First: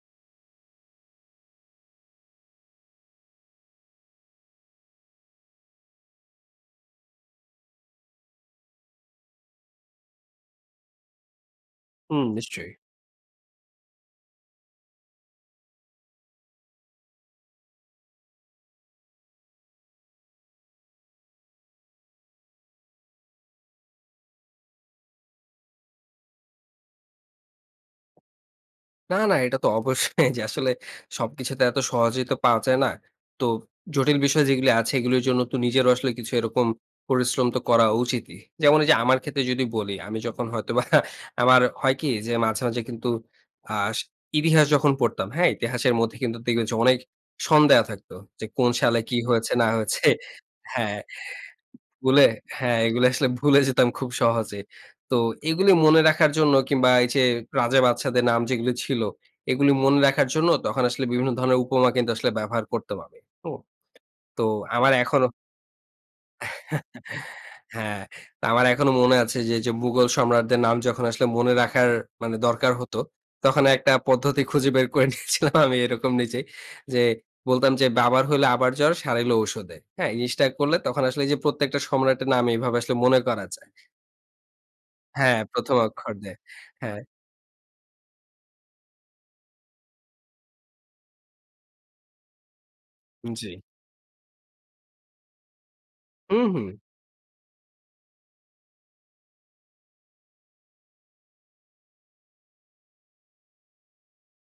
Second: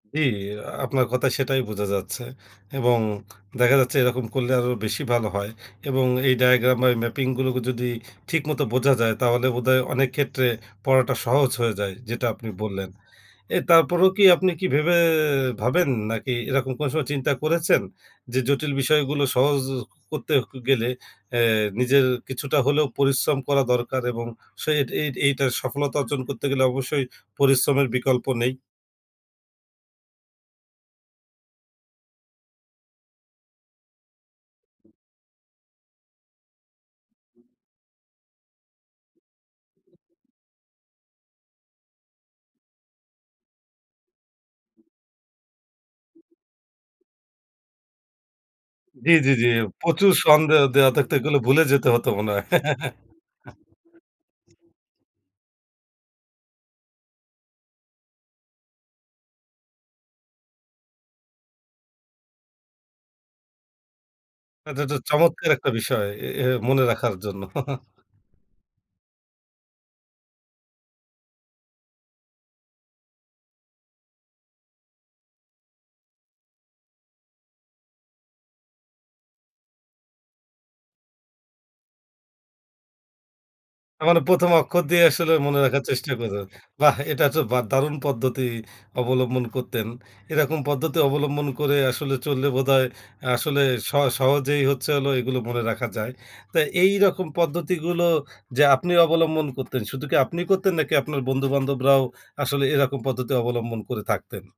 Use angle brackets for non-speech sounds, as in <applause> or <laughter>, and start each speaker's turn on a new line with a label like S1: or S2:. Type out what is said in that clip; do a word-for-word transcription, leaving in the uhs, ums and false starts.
S1: জি, আপনার কথায় সেটাই বুঝা যাচ্ছে, এবং দেখা যাচ্ছে এরকম করলে আরো বেশি ভালো হয় এবং এই ডায়াগ্রাম ম্যা ম্যাপিংগুলোকে যদি ঠিক মতো বোঝা যায়, তাহলে বোধহয় অনেক ক্ষেত্রে পড়াটা সহজ হয়ে যায়, যেটা
S2: হুম,
S1: আপনি
S2: নিশ্চয়ই।
S1: বললেন। এ তারপরেও কি আপনি কি ভেবে ভাবেন নাকি এরকম কোন সময় চিন্তা করেছেন? যে জটিল বিষয়গুলো সহজ করতে ক গেলে অ্যা নিজের কিছুটা হলেও পরিশ্রম করা দরকার এবং সেই এইট এইটার সফলতা অর্জন করতে গেলে অবশ্যই পরিশ্রমের বিকল্প নেই?
S2: না, না এটা তো অবশ্যই যে আসলে সবকিছু তো এত সহজেই তো পাওয়া যায় না। তো জটিল বিষয় যেগুলি আছে এগুলির জন্য তো নিজেরও আসলে কিছু এরকম পরিশ্রম তো করা উচিতই। যেমন ওইযে আমার ক্ষেত্রে যদি বলি আমি যখন হয়তো বা <chuckles> আমার হয় কি যে, মাঝে, মাঝে কিন্তু আস ইতিহাস যখন পড়তাম, হ্যাঁ? ইতিহাসের মধ্যে কিন্তু দেখবেন যে অনেক সন দেওয়া থাকতো, যে কোন সালে
S1: জি,
S2: কি
S1: জি, জি।
S2: হয়েছে না হয়েছে
S1: প্রচুর সন দেও দেওয়া
S2: হ্যাঁ,
S1: থাকতো এগুলো ভুলে যেতে হতো
S2: ভুলে
S1: মনে হয়।
S2: হ্যাঁ, এগুলি আসলে ভুলে যেতাম খুব সহজে।
S1: <chuckles>
S2: তো এগুলি মনে রাখার জন্য কিংবা এই যে রাজা-বাদশাদের নাম যেগুলি ছিল এগুলি মনে রাখার জন্য তখন আসলে বিভিন্ন ধরনের উপমা কিন্তু আসলে ব্যবহার করতাম আমি। হু? তো
S1: আচ্ছা,
S2: আমার
S1: আচ্ছা!
S2: এখনো
S1: চমৎকার একটা বিষয় এ এ মনে
S2: <chuckles>
S1: রাখার জন্য।
S2: হ্যাঁ।
S1: <chuckles>
S2: তো আমার এখনো মনে আছে যে, যে মুঘল সম্রাটদের নাম যখন আসলে মনে রাখার মানে দরকার হতো, তখন একটা পদ্ধতি খুঁজে বের করে নিয়েছিলাম আমি এরকম নিজেই যে বলতাম যে, "বাবার হইলে আবার জ্বর সারাইলো ঔষুধে।" হ্যাঁ? এই জিনিসটা করলে তখন আসলে এই যে প্রত্যেকটা সম্রাটের নাম এভাবে আসলে মনে করা যায়।
S1: তার মানে প্রথম অক্ষর দিয়ে আসলে
S2: হ্যাঁ,
S1: মনে
S2: প্রথম
S1: রাখার চেষ্টা
S2: অক্ষর দে
S1: করেন। বাহ!
S2: হ্যাঁ।
S1: এটা তো বা একটা দারুণ পদ্ধতি অবলম্বন করতেন। এরকম পদ্ধতি অবলম্বন করে আসলে চললে বোধহয় আসলে
S2: জি।
S1: সহ সহজেই হচ্ছে হলো এগুলো মনে রাখা যায়। তো
S2: উহু।
S1: এইরকম পদ্ধতিগুলো যে আপনি অবলম্বন করতেন, শুধু কি আপনি করতেন নাকি আপনার বন্ধু-বান্ধবরাও আসলে এরকম পদ্ধতি অবলম্বন করে থাকতেন?